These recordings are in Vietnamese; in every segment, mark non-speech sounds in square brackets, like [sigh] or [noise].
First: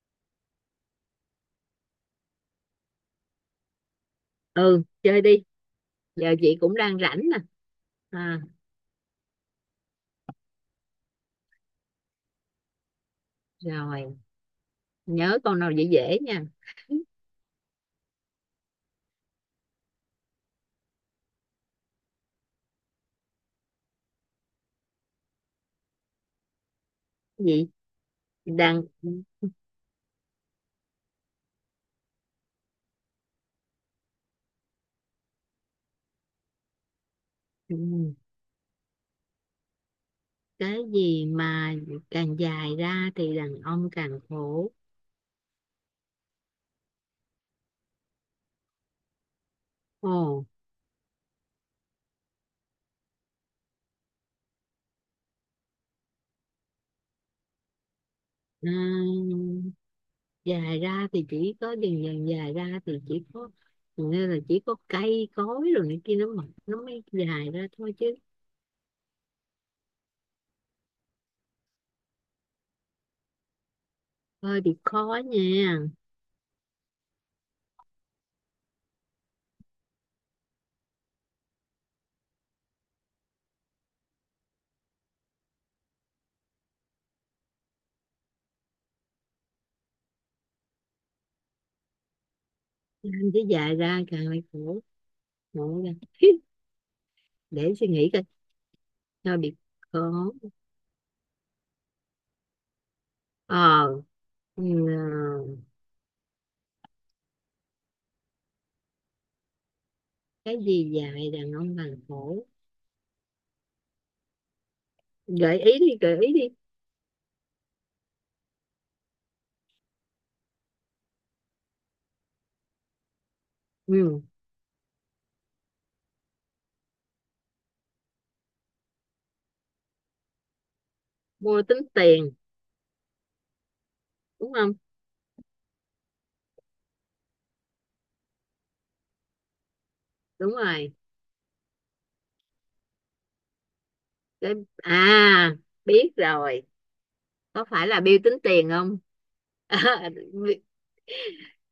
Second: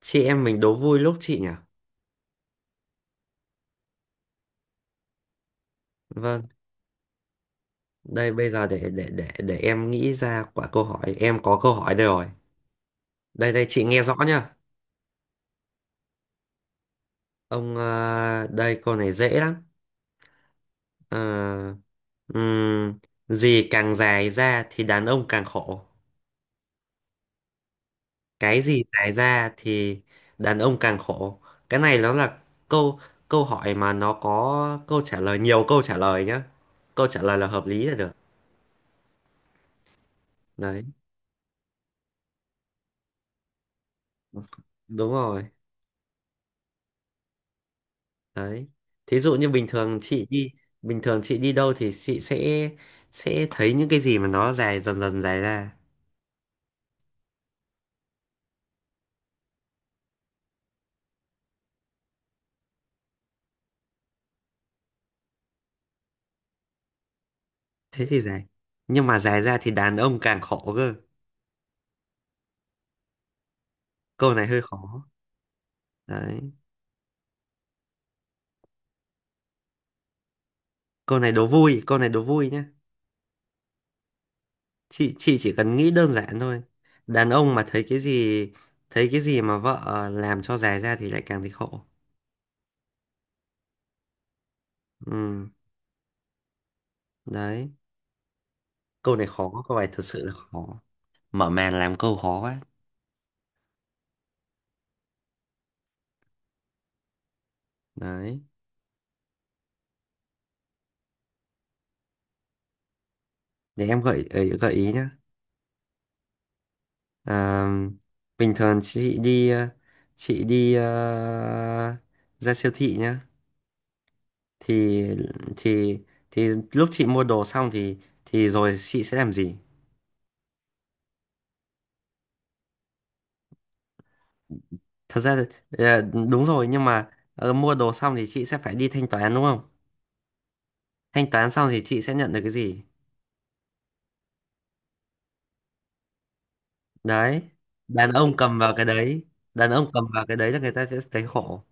Chị em mình đố vui lúc chị nhỉ? Ừ, chơi đi. Giờ Vâng. chị cũng đang rảnh nè. Đây À, bây giờ để em nghĩ ra quả câu hỏi. Em có câu hỏi đây rồi. Đây đây, chị nghe rồi. rõ nhá. Nhớ con nào dễ dễ nha. Đây câu này dễ lắm. Ờ, ừm, Gì càng dài ra thì đàn ông càng khổ? Gì. Cái Đàn. gì dài ra thì đàn ông càng khổ? Cái này nó là câu câu hỏi mà nó có câu trả lời, nhiều câu trả lời nhá. Câu trả lời là hợp lý là được. Ừ, cái Đấy, gì mà càng dài ra thì đàn ông càng khổ? đúng rồi. Đấy. Thí dụ như Ồ. Bình thường chị đi đâu thì chị sẽ thấy những cái gì mà nó dài dần dần dài ra. Ừ, dài ra thì chỉ có dần dần dài ra thì chỉ có, nên là chỉ có cây cối rồi này kia nó mọc nó mới dài ra thôi Thế chứ. thì dài. Nhưng mà dài ra thì đàn ông càng khổ cơ. Câu này hơi Thôi thì khó. khó nha. Đấy. Câu này đố vui, câu này đố vui nhá. Chị chỉ cần nghĩ đơn giản thôi. Đàn ông mà thấy cái gì, mà vợ làm cho dài ra thì lại càng thấy khổ. Anh chứ dài ra càng lại khổ. Ừ, Khổ ra. đấy. Để suy nghĩ coi. Câu này Thôi, bị khó, câu này thật sự khó. là khó. Mở màn làm câu khó quá. ờ Ừ, Đấy. cái gì dài đàn ông bằng cổ. Để em gợi ý nhá. Gợi ý đi, gợi ý đi. À, bình thường chị đi ra siêu thị nhá. Ừ. Thì thì thì lúc chị mua đồ xong thì rồi chị sẽ làm gì? Mua tính tiền đúng không? Thật ra ờ, đúng rồi nhưng mà mua đồ xong thì chị sẽ phải đi thanh toán đúng không? Đúng rồi. Thanh toán xong thì chị sẽ nhận được cái gì? Cái à Biết rồi. Đấy, Có phải là đàn bill tính ông cầm tiền vào cái không? đấy, [laughs] đàn ông cầm À, vào cái đấy là người ta sẽ thấy khổ.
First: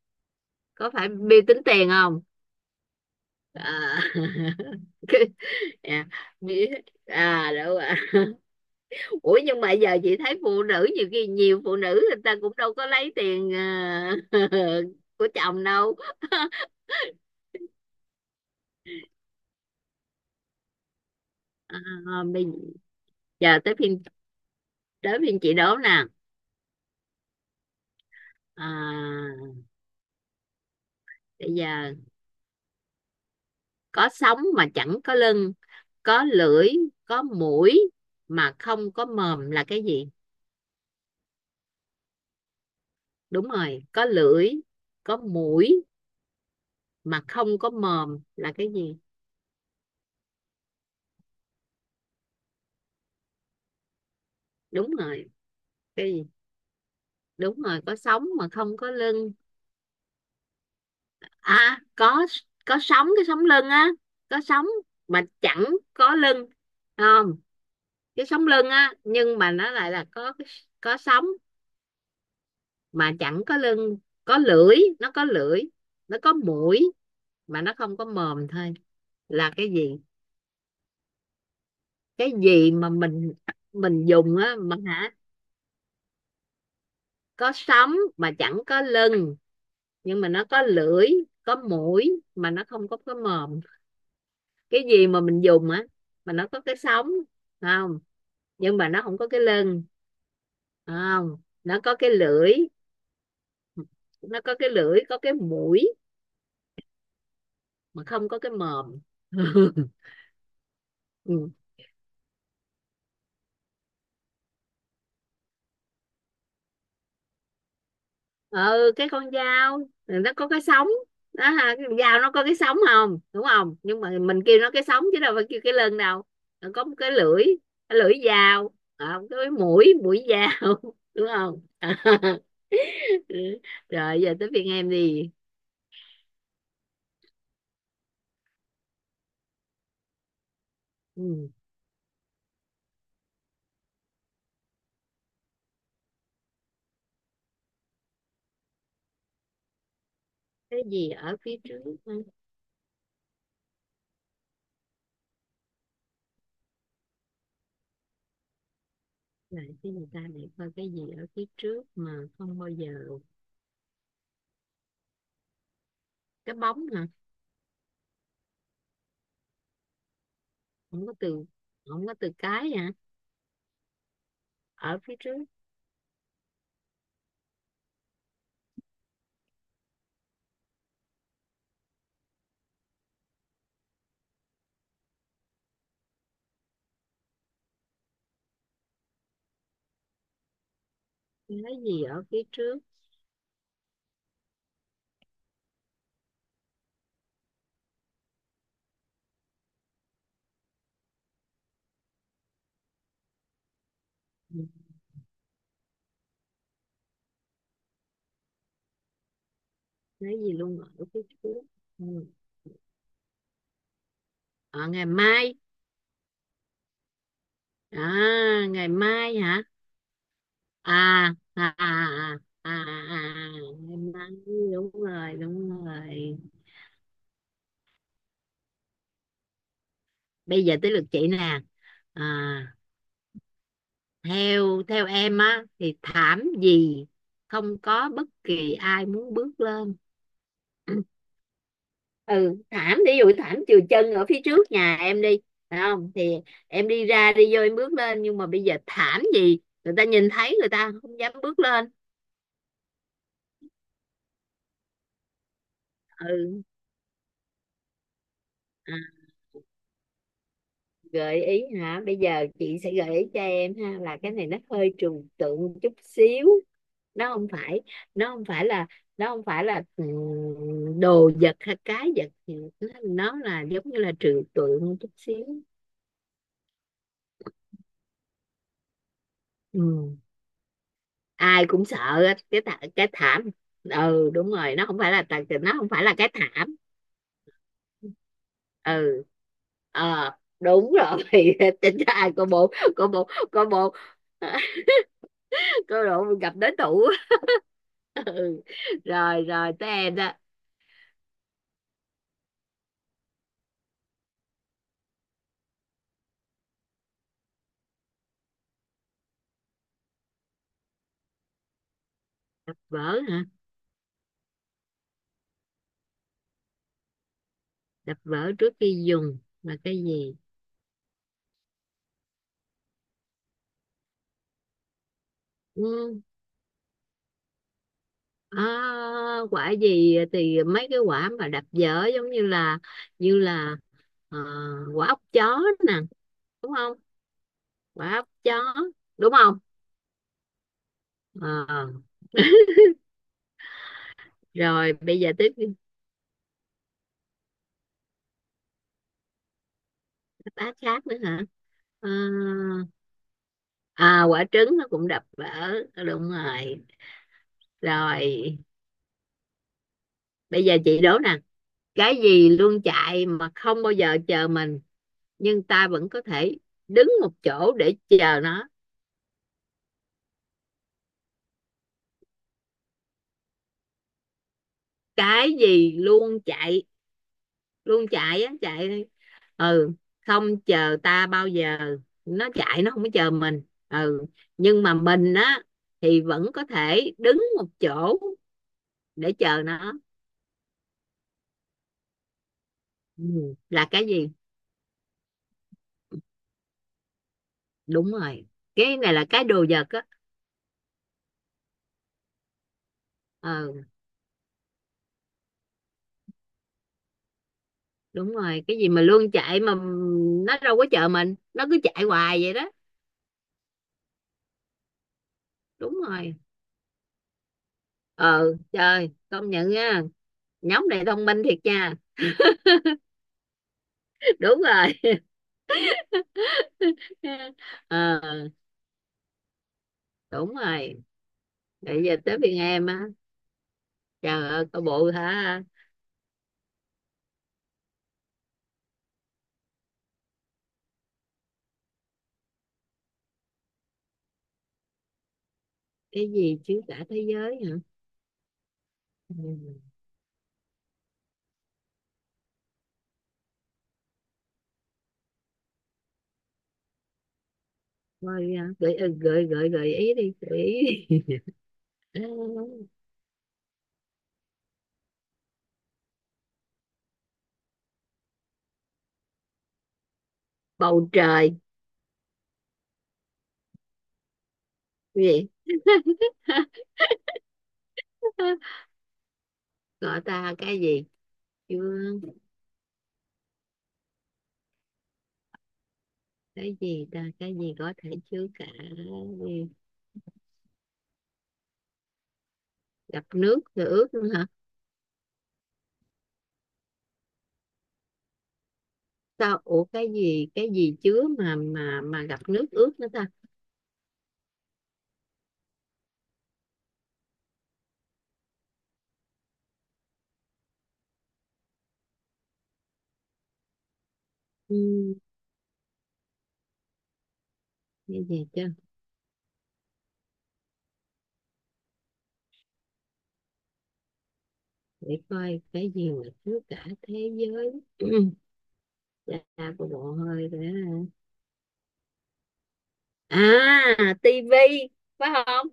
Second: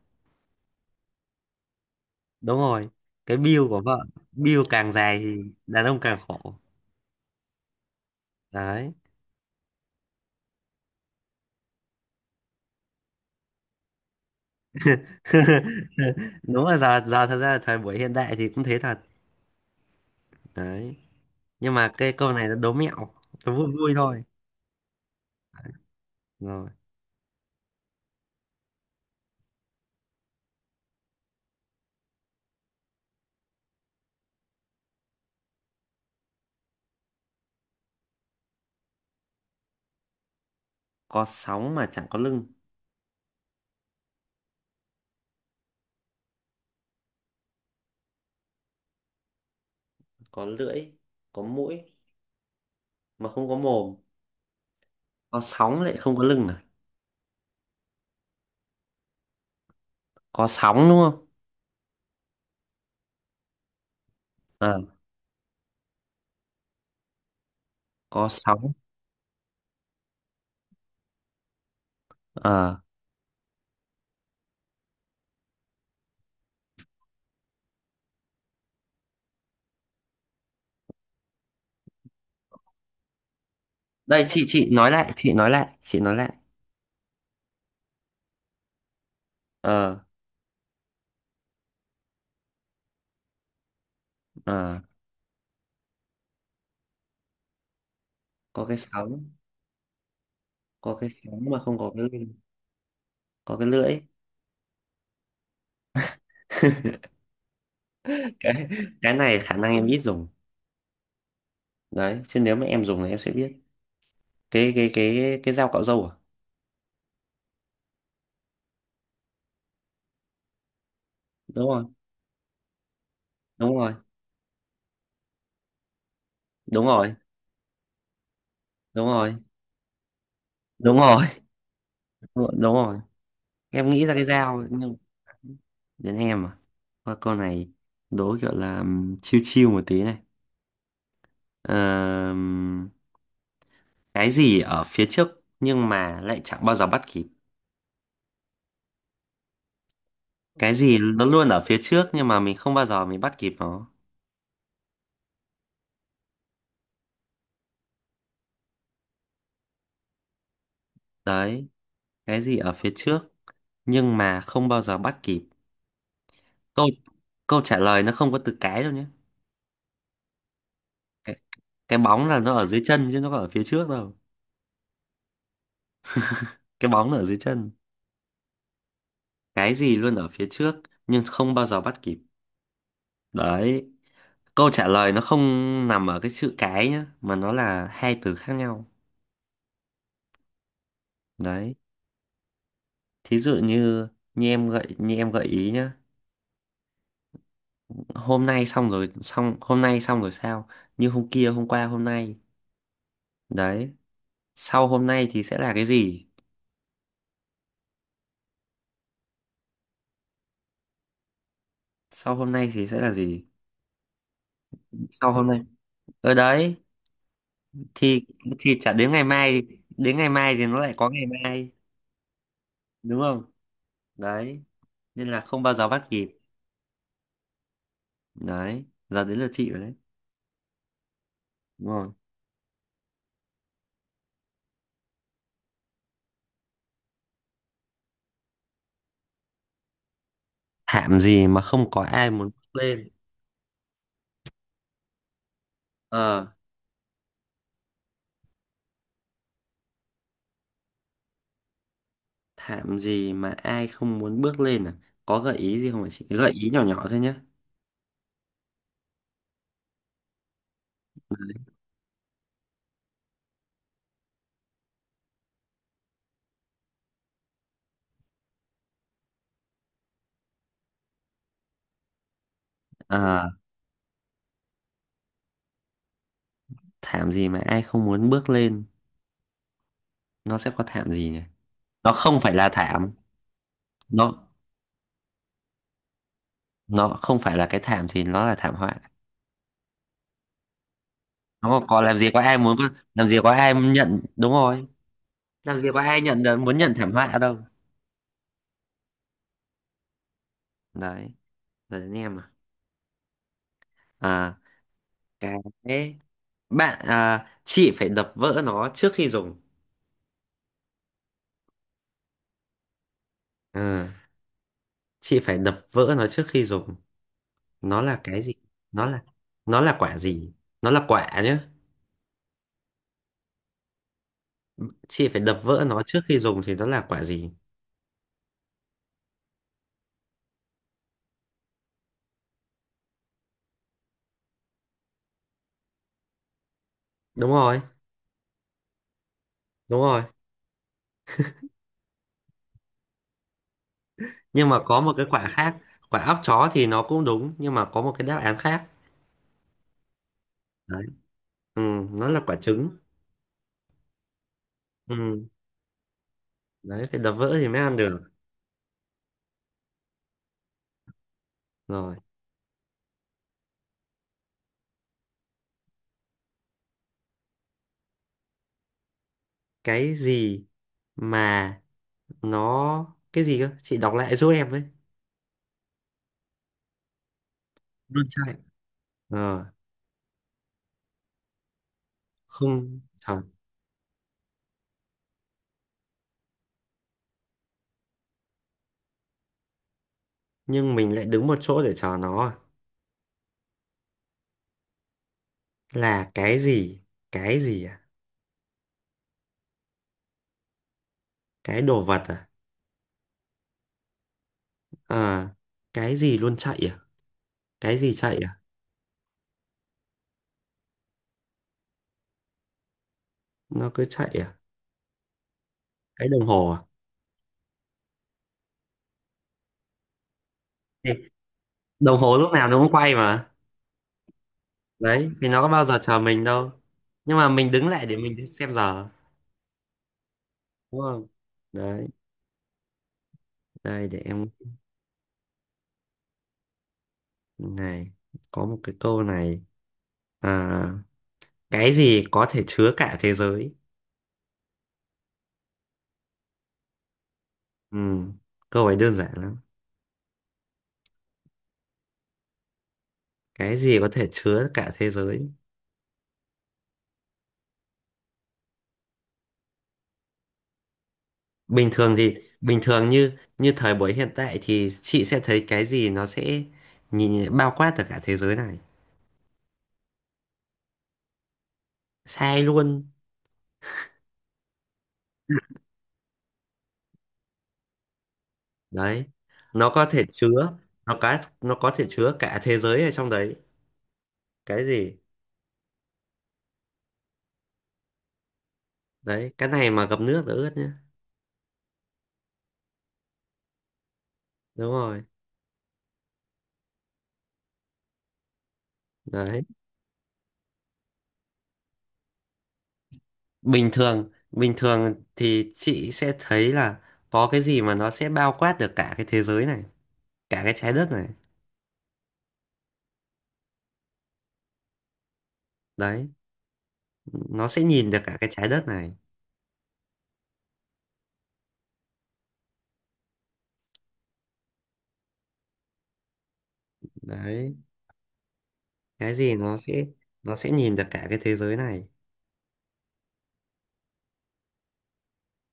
có phải bill tính tiền không? Đúng rồi, cái bill của À, vợ, bill [laughs] càng dài cái- thì đàn ông à, càng khổ. biết. À, đúng rồi. [laughs] Đấy. Ủa nhưng mà giờ chị thấy phụ nữ nhiều khi nhiều phụ nữ người ta cũng đâu có lấy tiền [laughs] của chồng đâu. [laughs] [laughs] Đúng là giờ giờ thật ra là thời buổi hiện đại thì cũng thế thật, đấy. Nhưng mà cái À, câu bây này nó đố mẹo, nó giờ vui tới vui phiên. thôi. Đố bên chị đố nè. Rồi. À, bây giờ có sống mà chẳng có lưng, có lưỡi, có mũi mà không có mồm là cái gì? Có sóng mà chẳng có lưng, Đúng rồi, có lưỡi, có mũi mà không có mồm là cái gì? có lưỡi, có mũi mà không có mồm. Đúng rồi. Có sóng lại Cái không có gì? lưng à? Đúng rồi, có sống mà không có lưng. Có sóng đúng không? À, có. Có sống, cái sống lưng á. Có sống Ờ, mà chẳng có lưng, không? Cái có sống lưng sóng. á nhưng mà nó lại là có. Có sống Ờ, mà chẳng có lưng. Có lưỡi Nó có lưỡi, nó có mũi mà nó không có mồm thôi. Là cái gì? Cái gì mà mình đây dùng chị á chị mà nói hả? lại chị nói lại chị nói lại. Có sống mà chẳng có lưng, Ờ. nhưng mà nó có lưỡi, có mũi mà nó không có cái mồm. Ờ. Cái gì mà mình dùng á, mà nó có cái sống, không? Có cái Nhưng mà nó không sóng. có cái lưng. Có cái Không, sóng mà không có cái lưng. Có cái lưỡi. nó có cái lưỡi, có cái mũi mà không có [laughs] cái cái mồm. cái này khả năng em [laughs] ít dùng. Ừ. Đấy chứ nếu mà em dùng thì em sẽ biết. Cái dao cạo râu à? Ừ, cái con dao, nó có cái sống đó Đúng ha, rồi. cái dao nó có cái sống không, đúng Đúng không? rồi. Nhưng mà mình kêu nó cái sống chứ đâu phải kêu cái lưng đâu. Nó có Đúng một cái rồi. lưỡi, cái lưỡi dao. Đúng À, rồi. cái mũi mũi dao. Đúng [laughs] rồi. Đúng không? [laughs] [laughs] Đúng rồi, em nghĩ ra Rồi, cái giờ tới dao phiên em nhưng. đi. Đến em à? Thôi câu này đố kiểu là chill chill một tí này. Ừ. Ờm, cái gì ở phía trước nhưng mà lại chẳng bao giờ bắt kịp? Cái Cái gì gì nó ở luôn phía ở phía trước trước á? nhưng mà mình không bao giờ mình bắt kịp nó? Là cái người ta này coi cái gì ở phía Đấy, trước mà cái gì không bao ở phía giờ. trước nhưng mà không bao giờ bắt kịp? Cái câu bóng hả? câu trả lời nó không có từ cái đâu nhé. Không có từ. Cái Không có bóng từ là nó ở cái dưới hả? chân chứ nó có ở phía trước đâu. Ở phía trước. Cái bóng nó ở dưới chân. Cái gì luôn ở phía trước nhưng không bao giờ bắt kịp? Đấy, câu trả lời nó không nằm ở cái chữ cái nhá, mà nó là hai từ khác nhau. Đấy, Cái gì ở phía trước? thí dụ như như em gợi ý nhá. Hôm nay xong rồi, xong hôm nay xong rồi sao? Như hôm kia, hôm qua, hôm nay. Đấy, Ừ. sau hôm nay thì sẽ là cái gì? Cái gì luôn ở phía trước? Ừ. Sau hôm nay thì sẽ là gì? À, ngày Sau hôm mai. nay ở đấy, thì À, thì ngày chả đến ngày mai mai. hả? Đến ngày mai thì nó à lại có ngày mai, à à à, à, à. đúng không? À, ngày mai. Đấy Đúng nên rồi, là không bao đúng giờ bắt rồi. kịp. Đấy, giờ đến lượt chị rồi đấy. Bây giờ tới lượt chị nè. Đúng rồi. À, theo theo em á thì thảm gì không có bất kỳ ai muốn bước lên? Ừ. Thảm gì mà không có ai muốn Ừ, bước thảm lên? ví dụ thảm chừa chân ở phía trước nhà em đi, phải không? Thì Ờ, em đi ra đi vô em bước lên nhưng mà bây giờ thảm gì người ta nhìn thấy người ta không dám bước lên. thảm gì mà ai không muốn bước lên à? Có gợi ý gì không hả chị? Gợi Ừ. ý nhỏ nhỏ thôi nhé. À, gợi ý hả? Bây giờ chị sẽ gợi ý cho em ha, là cái này nó hơi trừu tượng một chút xíu. Nó không phải nó không phải là nó không phải là đồ vật hay cái vật gì. Nó Ờ, là giống như là trừu tượng một chút xíu. thảm gì mà ai không muốn bước lên? Ừ. Nó sẽ có thảm gì nhỉ? Ai cũng Nó sợ. Á, không phải là cái thảm. thảm. Ừ nó đúng rồi, nó không phải là cái thảm. nó không phải là cái thảm thì nó là thảm họa. Ừ. ờ Đúng rồi. [laughs] Nó có Tính ra làm gì ai có cô ai bộ, muốn, cô làm bộ, gì có cô ai bộ. nhận, đúng rồi. [laughs] Làm gì Cô có ai bộ nhận gặp được đối muốn nhận thủ. thảm họa đâu. [laughs] Ừ. Rồi, rồi, tới em đó. Đấy. Đấy, anh em à. À, cái bạn à, chị phải đập vỡ nó trước khi dùng. Đập vỡ hả? Ờ, chị phải đập vỡ nó trước khi dùng. Nó Đập là cái vỡ gì? trước khi Nó là dùng là nó là cái quả gì? gì? Nó là quả nhá. Chị phải đập vỡ nó Ừ. trước khi dùng thì nó là quả gì? À, quả gì thì mấy cái quả mà đập vỡ giống như là, như là ờ, quả ốc chó nè, đúng không? Đúng rồi, Quả ốc chó đúng không? đúng rồi. Ờ, [laughs] Nhưng mà rồi có một bây cái giờ quả tiếp. khác, quả óc chó thì nó cũng đúng nhưng mà có một cái đáp án khác. Đáp Đấy. khác nữa hả? Ừ, Ờ, nó là quả trứng. à, quả trứng nó cũng đập vỡ. Ừ, Đúng rồi. đấy phải đập vỡ thì mới ăn được. Rồi bây giờ chị đố nè. Cái Rồi, gì luôn chạy mà không bao giờ chờ mình, nhưng ta vẫn có thể đứng một chỗ để chờ nó? cái gì mà nó cái gì cơ? Chị đọc lại giúp em với. Cái gì luôn chạy luôn Nó chạy á chạy chạy. ờ Ừ, không chờ ta bao giờ, nó chạy nó không không có chờ thật. mình. Ừ, nhưng mà mình á, thì vẫn có thể đứng một chỗ để chờ nó. Nhưng mình lại đứng một chỗ để chờ nó à. Ừ. Là cái gì? Là cái gì? Cái gì à? Đúng rồi. Cái này là cái đồ vật á. Cái đồ vật à? Ừ, ờ cái gì luôn chạy à? Cái gì đúng chạy à? rồi, cái gì mà luôn chạy mà nó đâu có chờ mình, nó cứ chạy hoài vậy đó. Nó cứ chạy à? Đúng Cái rồi. đồng hồ à? Ừ trời, công nhận nha, nhóm này Ê, thông minh thiệt nha. đồng hồ lúc nào nó cũng quay mà. [laughs] Đúng rồi. Đấy thì nó có bao giờ chờ mình đâu. Nhưng mà mình [laughs] đứng lại ờ để mình xem giờ, Đúng đúng rồi. không? Bây Đấy, giờ tới phiên em á. đây để em Trời ơi, có bộ hả? này, có một cái câu này. À, cái gì có thể chứa cả thế giới? Cái gì chứ cả thế giới hả? Ừ, câu ấy đơn giản Ừ. lắm. Cái gì có thể chứa cả thế giới? Thôi gợi ý đi, gợi ý đi. bình [laughs] thường À, thì Bình thường như như thời buổi hiện tại thì chị sẽ thấy cái gì nó sẽ nhìn bao quát được cả thế giới này. bầu trời, Sai luôn. cái gì? [laughs] Đấy, nó có Gọi thể ta chứa. cái gì? Nó Chưa, có thể chứa cả thế giới ở trong đấy. Cái gì? Cái gì có thể chứa cả Đấy, cái gì? này mà ngập nước là ướt nhá. Gặp nước rồi ướt nữa hả? Đúng rồi. Sao, Đấy. ủa cái gì chứa mà gặp nước ướt nữa ta? Bình thường thì chị sẽ thấy là có cái gì mà nó sẽ bao quát được cả cái thế giới này, cả cái trái đất này. Ừ, Đấy. Nó sẽ nhìn được cái cả gì cái chứ? trái đất này. Để coi cái gì mà chứa cả thế Đấy, giới. [clears throat] cái gì Ra nó cô sẽ bộ hơi để. nhìn được cả cái thế giới này. À, tivi phải không?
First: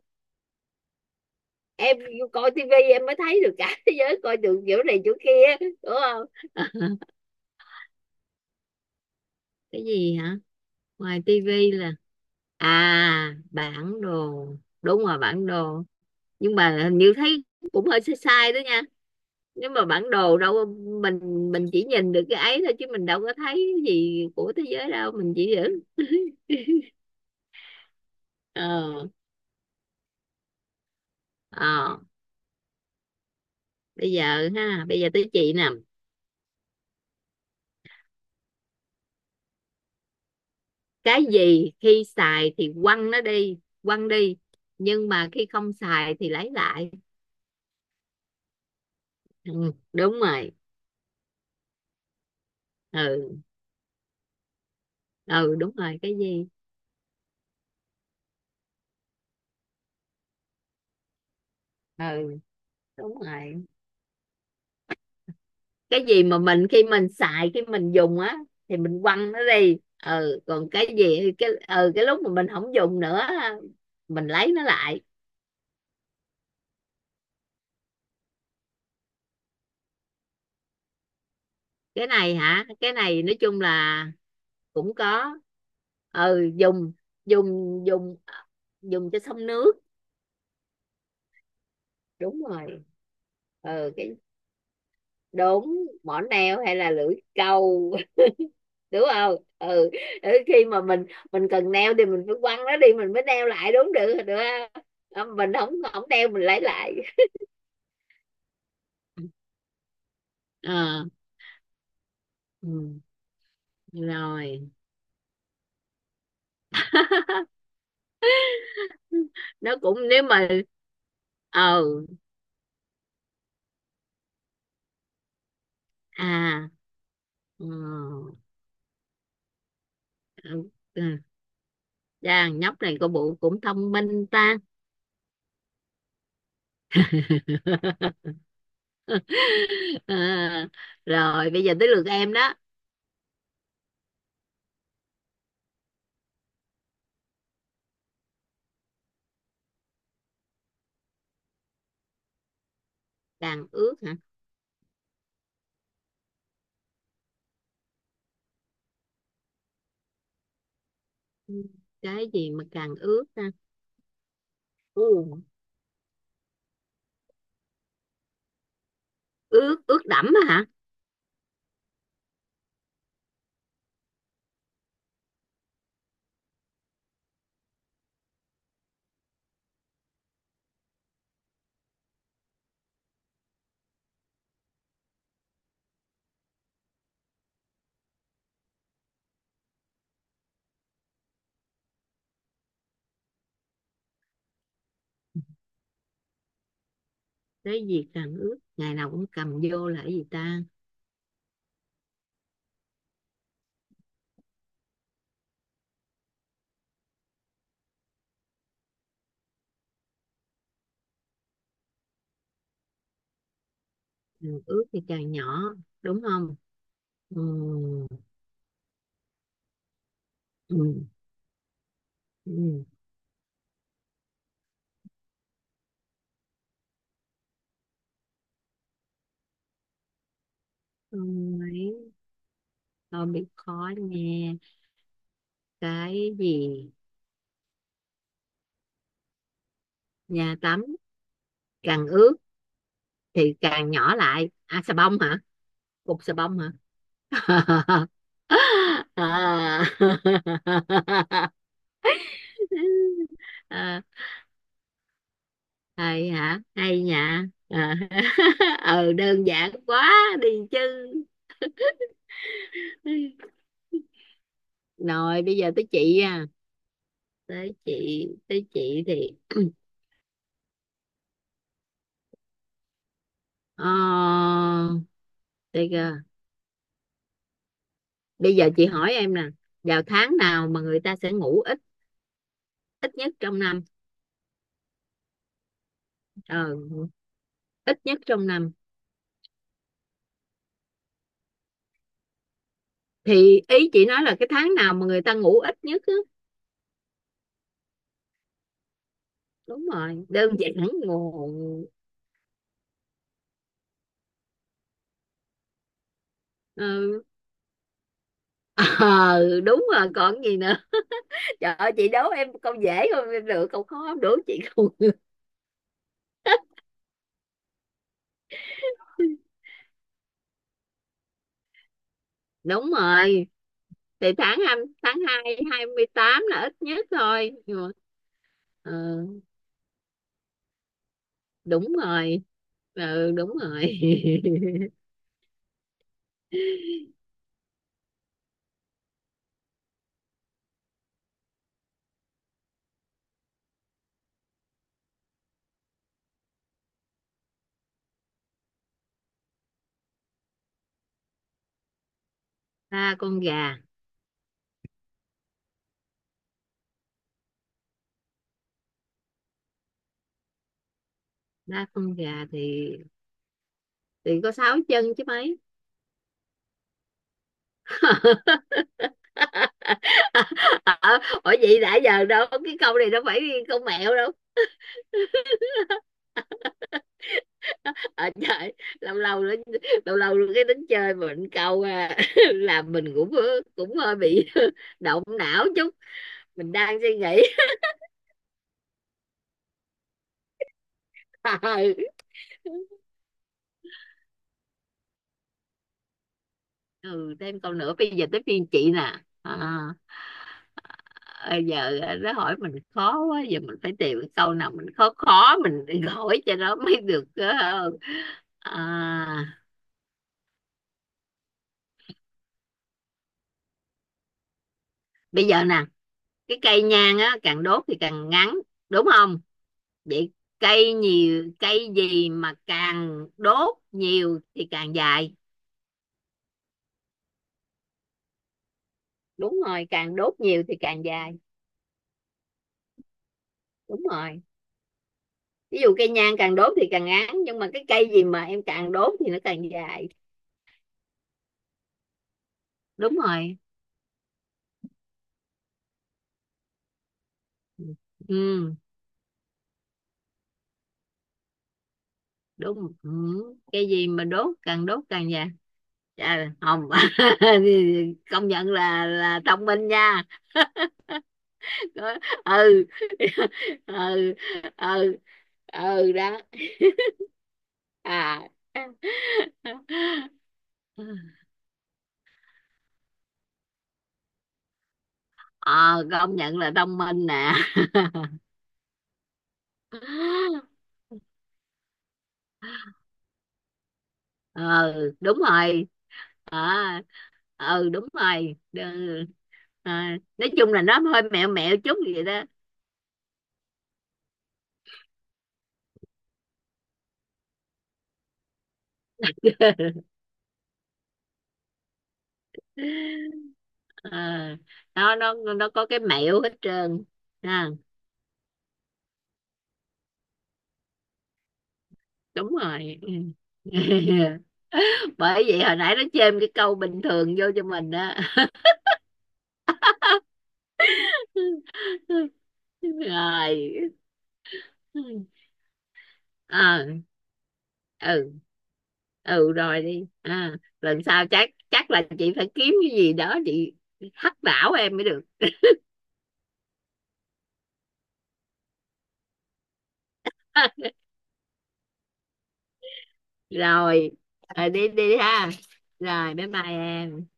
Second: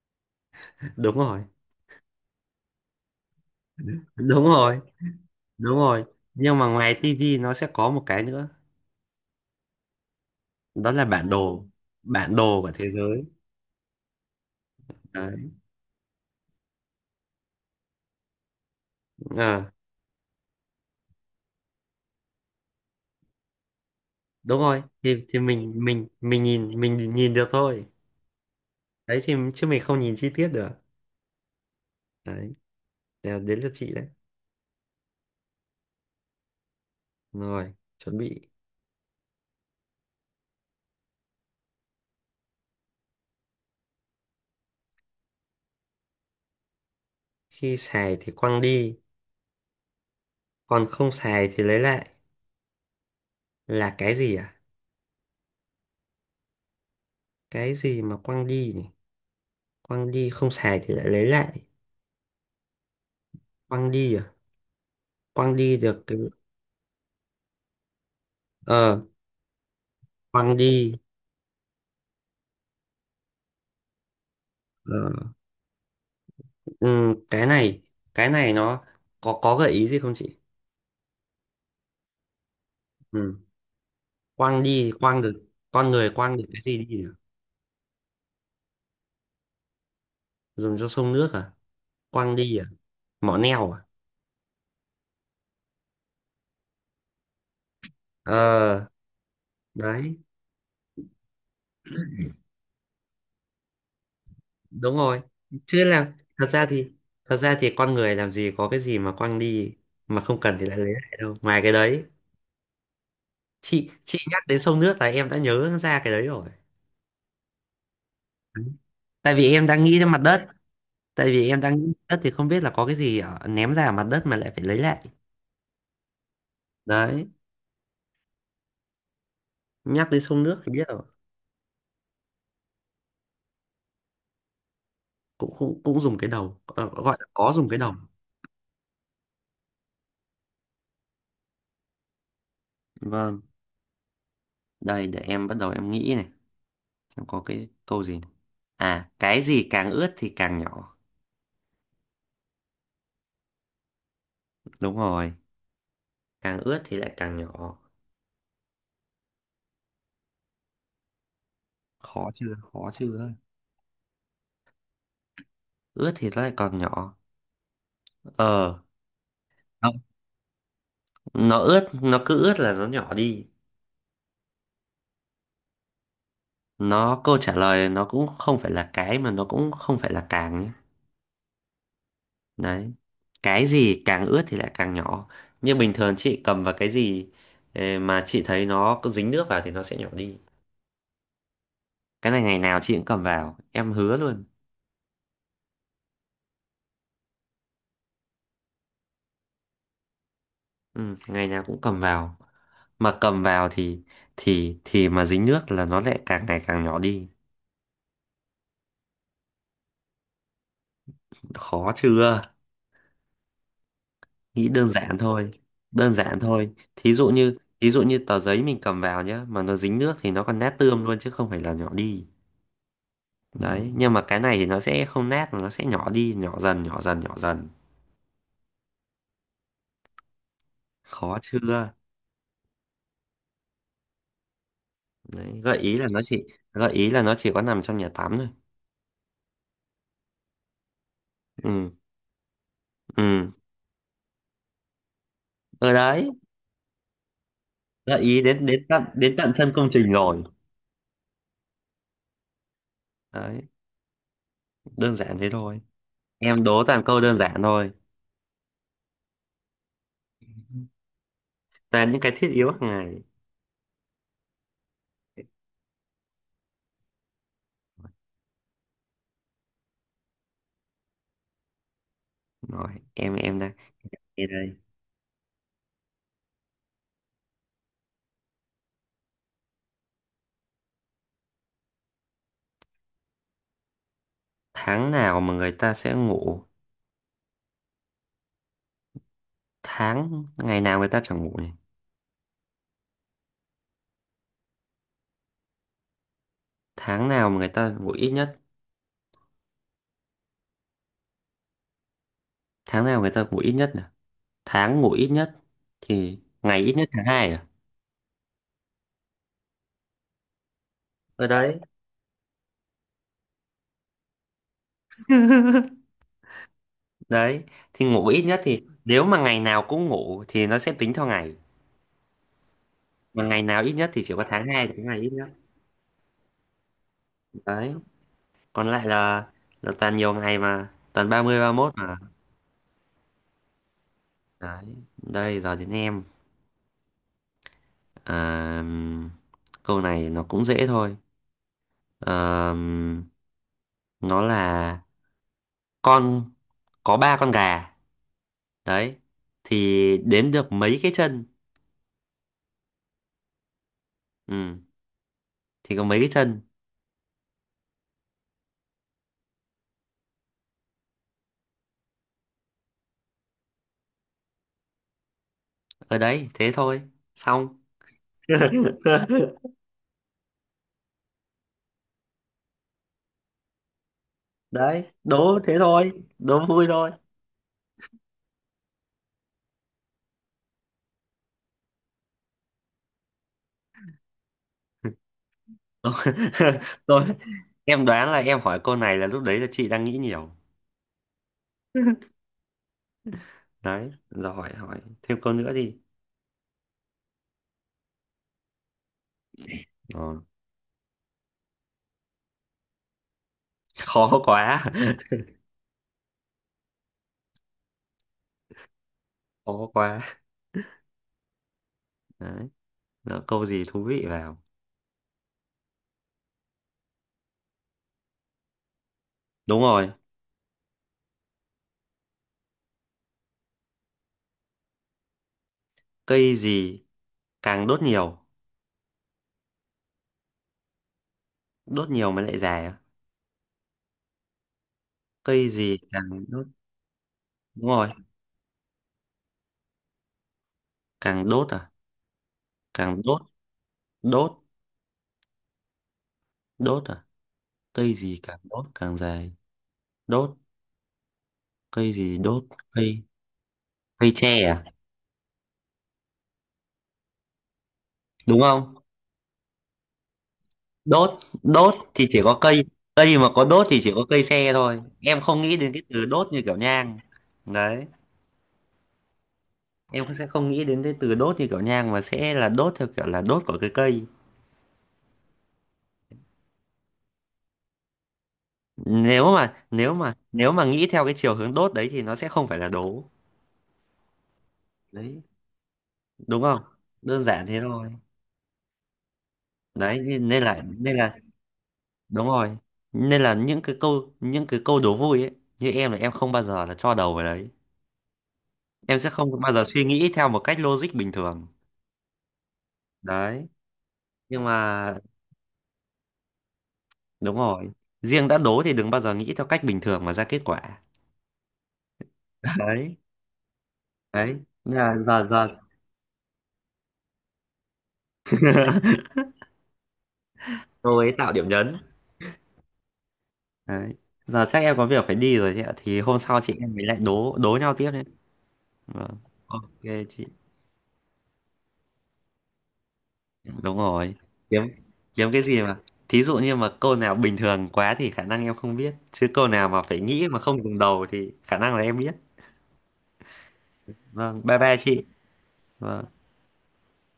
Đúng rồi. Em coi tivi em mới thấy được cả [laughs] thế [laughs] giới, coi Đúng được rồi, chỗ này chỗ kia đúng đúng rồi. không? Nhưng mà [laughs] ngoài tivi nó sẽ có một cái nữa, Cái gì hả? đó là Ngoài bản đồ, tivi là. bản đồ của thế giới. À, bản đồ. Đúng rồi, bản Đấy. đồ. Nhưng mà hình như thấy cũng hơi sai sai đó nha. Nếu ờ, mà bản đồ mình mình chỉ nhìn được cái ấy thôi, chứ mình đâu có thấy cái gì của Đúng thế rồi, giới đâu, mình thì chỉ giữ. Mình nhìn được thôi. ờ Đấy thì chứ mình không nhìn chi tiết được. ờ Đấy. Đấy, đến lượt chị đấy. Bây giờ tới chị nè. Rồi, chuẩn bị. Cái gì khi xài thì quăng nó đi, quăng đi, nhưng mà khi không xài thì lấy lại? Khi xài thì quăng đi, Ừ, đúng rồi. còn không xài thì lấy lại Ừ, là cái gì à? ừ, đúng rồi, cái gì? Cái gì mà quăng đi nhỉ? Quăng đi, không xài thì lại lấy lại. Ừ đúng rồi, Quăng đi à? Quăng đi được cái cái. gì mà mình khi mình dùng á thì ờ mình quăng nó đi. Ừ Quăng còn đi. cái gì, cái lúc mà mình không dùng nữa á, mình lấy nó lại. ờ, ừ, cái này, nó có gợi ý gì không chị? Cái này hả? Cái này Ừ. nói chung là Quăng đi cũng quăng có. được. Con người quăng được Ừ, cái gì đi dùng nhỉ? dùng dùng à, dùng cho xong nước. Dùng cho sông nước à? Quăng Đúng đi à? rồi. Mỏ neo à? Ừ, đúng, mỏ neo hay là lưỡi câu. Ờ. [laughs] Đúng không? Ừ. Đấy, Ừ, khi mà mình cần neo thì mình phải quăng nó đi mình mới neo lại đúng, được được, không? đúng rồi. Ờ, mình không Chứ không là neo mình thật lấy ra thì lại. Con người làm gì có cái gì mà quăng đi mà không cần thì lại lấy À, lại đâu ngoài cái đấy. ừ, Chị nhắc đến rồi. sông nước là em đã nhớ ra cái đấy rồi. [laughs] Đấy. Tại vì em Nó đang cũng nghĩ ra mặt nếu đất. mà. Tại vì em đang ờ nghĩ đất thì không biết là có cái gì ở, ném ra ở mặt đất mà lại phải lấy lại. à Đấy, ừ, nhắc đến sông nước ừ, thì biết rồi. ừ. Dạ, nhóc này có bộ cũng thông minh ta. Cũng cũng Cũng dùng cái đầu, gọi là có dùng cái đầu. [laughs] À, rồi bây giờ tới lượt em đó. Vâng, đây để em bắt đầu, em nghĩ này, em có cái câu gì này. À, cái gì càng ướt thì càng nhỏ? Đàn ước. Đúng rồi. Càng ướt thì lại càng nhỏ. Ừ. Cái Khó gì chưa, mà khó càng ướt chưa? ha? Ừ. Ướt thì nó lại còn nhỏ. Ờ, Ướt nó, ướt đẫm á hả? nó ướt, nó cứ ướt là nó nhỏ đi. Nó câu trả lời nó cũng không phải là cái, mà nó cũng không phải là càng nhé. Đấy. Cái gì càng ướt thì lại càng nhỏ. Nhưng bình thường chị cầm vào cái gì mà chị thấy nó có dính nước vào thì nó sẽ nhỏ đi. Cái này ngày nào chị cũng cầm vào, em hứa luôn. Cái gì càng ướt ngày nào cũng cầm vô là cái gì ta? Ừ, ngày nào cũng cầm vào. Mà cầm vào thì mà dính nước là nó lại càng ngày càng nhỏ đi. Khó chưa? Càng Nghĩ ướt đơn thì giản càng thôi. nhỏ, Đơn đúng giản không? thôi. Ừ. Thí dụ như tờ giấy mình cầm vào nhá, mà nó dính nước thì nó còn nát Ừ. tươm luôn chứ không phải là nhỏ đi. Ừ. Đấy, nhưng mà cái này thì nó sẽ không nát, nó sẽ nhỏ đi, nhỏ dần, nhỏ dần, nhỏ dần. Khó Không chưa? ấy, không biết, khó nghe. Đấy, Cái gì? gợi ý là nó chỉ có nằm trong nhà tắm thôi. Nhà tắm? Ừ, Càng ướt ừ. thì càng nhỏ lại, à, xà bông hả? Ở Cục đấy, xà bông hả? [laughs] gợi ý đến đến tận tận chân công trình rồi. À. Đấy, [laughs] À, đơn giản thế thôi. hay hả? Em đố Hay toàn câu đơn nha. giản Ờ. thôi, [laughs] Ừ, đơn giản quá đi chứ. toàn những cái thiết yếu hàng ngày. Rồi bây giờ tới chị à. Tới chị thì Rồi, em đây, ờ em đây. đây kìa. Bây giờ chị hỏi em nè, vào tháng nào mà người ta sẽ ngủ ít ít nhất trong năm? Tháng nào mà người ta sẽ Ờ, ngủ? ít nhất trong năm. Tháng ngày nào người ta chẳng ngủ nhỉ? Thì ý chị nói là cái tháng nào mà người ta ngủ ít nhất á. Tháng nào mà người ta ngủ ít nhất? Đúng rồi, đơn giản, ngủ. Tháng nào người ta ngủ ít nhất nhỉ? Tháng ngủ ít nhất thì ngày ít nhất Ừ. tháng 2 à? [laughs] Ờ, đúng rồi, còn gì nữa. Ở Trời đấy. ơi, chị đố em câu dễ không, em được câu khó em đố chị không. [laughs] Đấy thì ngủ ít nhất thì nếu mà [laughs] ngày nào cũng ngủ thì nó sẽ tính theo ngày, Đúng mà rồi. ngày nào ít nhất thì Thì chỉ có tháng tháng hai 2 là cái tháng ngày ít nhất. hai 28 là ít nhất thôi. Nhưng Đấy, còn mà, lại là toàn nhiều ngày mà toàn 30, 31 đúng mà. rồi. Ừ, đúng rồi. Đấy, [laughs] đây giờ đến em à. Câu này nó cũng dễ thôi. À, nó là con có ba con gà, đấy thì đếm được mấy cái chân? Ba con gà. Ừ, thì có mấy cái chân? Ba con gà thì có sáu chân chứ mấy. Ở đấy, thế thôi, xong. [laughs] [laughs] Ờ, ủa vậy đã giờ đâu, cái câu này đâu phải câu mẹo đâu. Đấy đố thế thôi, đố vui thôi. Ở trời, lâu lâu nữa lâu lâu nữa cái tính chơi mình câu [laughs] làm mình cũng cũng hơi bị [laughs] động não chút, Đố- mình [laughs] đang suy rồi, nghĩ. em đoán là em hỏi câu này là lúc đấy là chị đang nghĩ nhiều. [laughs] Đấy, rồi hỏi hỏi thêm câu nữa đi. Ừ, thêm câu nữa. Bây giờ tới phiên chị nè. À, Ờ, bây giờ nó hỏi mình khó quá, giờ mình phải tìm cái khó câu nào quá. mình khó [laughs] khó mình [laughs] hỏi cho nó mới được ờ. À, Khó quá. Đấy. Lỡ câu gì thú vị vào. bây giờ nè, cái cây nhang á càng đốt thì càng ngắn, đúng không? Đúng rồi. Vậy cây gì mà càng đốt nhiều thì càng dài? Cây gì càng đốt nhiều? Đúng rồi, càng đốt nhiều thì càng dài. Đốt nhiều mới lại dài à? Đúng rồi, Cây ví dụ gì cây càng nhang càng đốt? đốt thì càng ngắn nhưng mà cái Đúng rồi. cây gì mà em càng đốt thì nó càng dài? Càng đốt à? Đúng Càng đốt. rồi. Đốt. Đốt à? Cây gì càng Ừ, đốt càng dài? Đốt. Cây gì đốt? đúng. Ừ. cây Cây gì mà cây đốt, tre à? càng đốt càng dài? Trời, không, [laughs] công Đúng nhận không? là thông minh nha. Đốt đốt thì chỉ có cây, Ừ. cây mà có [laughs] đốt thì chỉ có Ừ, cây tre thôi, ừ. em không nghĩ đến cái Ừ từ đó. đốt như kiểu nhang. Đấy, À. em sẽ không nghĩ đến cái [laughs] từ đốt như kiểu nhang mà sẽ là đốt theo kiểu là đốt của cái cây. Ờ, công nhận là thông minh nè. Nếu [laughs] mà nghĩ theo cái chiều hướng đốt đấy thì nó sẽ không phải là đố. ờ Đúng Đấy, rồi. đúng không? À, Đơn giản thế ừ, đúng thôi. rồi. À, Đấy, nên nói chung là nó nên hơi là mẹo mẹo chút vậy đó. đúng rồi, nên là những cái câu, đố vui ấy, như em là em không bao giờ là cho đầu vào đấy, em sẽ không bao giờ suy [laughs] nghĩ theo một cách logic bình thường. Đấy Ờ, nhưng mà nó có cái mẹo hết trơn đúng ha. rồi, riêng đã đố thì đừng bao giờ nghĩ theo cách bình thường mà ra kết quả. Đúng rồi. Đấy. [laughs] Đấy, nên là Bởi giờ vậy giờ hồi nãy nó chêm cái câu bình thường vô cho mình đó. [laughs] cô ấy tạo điểm nhấn. [laughs] Rồi. Đấy, giờ chắc em có việc phải đi rồi chị ạ, thì hôm sau chị Ờ. em mình lại đố đố nhau tiếp đấy. Ừ. Vâng, Ừ rồi, ok đi chị. à, lần sau chắc chắc là chị phải kiếm cái gì đó chị Đúng rồi. hắc đảo Kiếm em mới được. Kiếm cái gì mà thí dụ như mà câu nào bình thường quá thì khả năng em không biết, chứ câu nào mà phải nghĩ mà không [laughs] dùng đầu thì khả năng là em biết. Rồi. Vâng, Ờ, bye đi bye đi chị. ha. Vâng. Rồi bye bye em.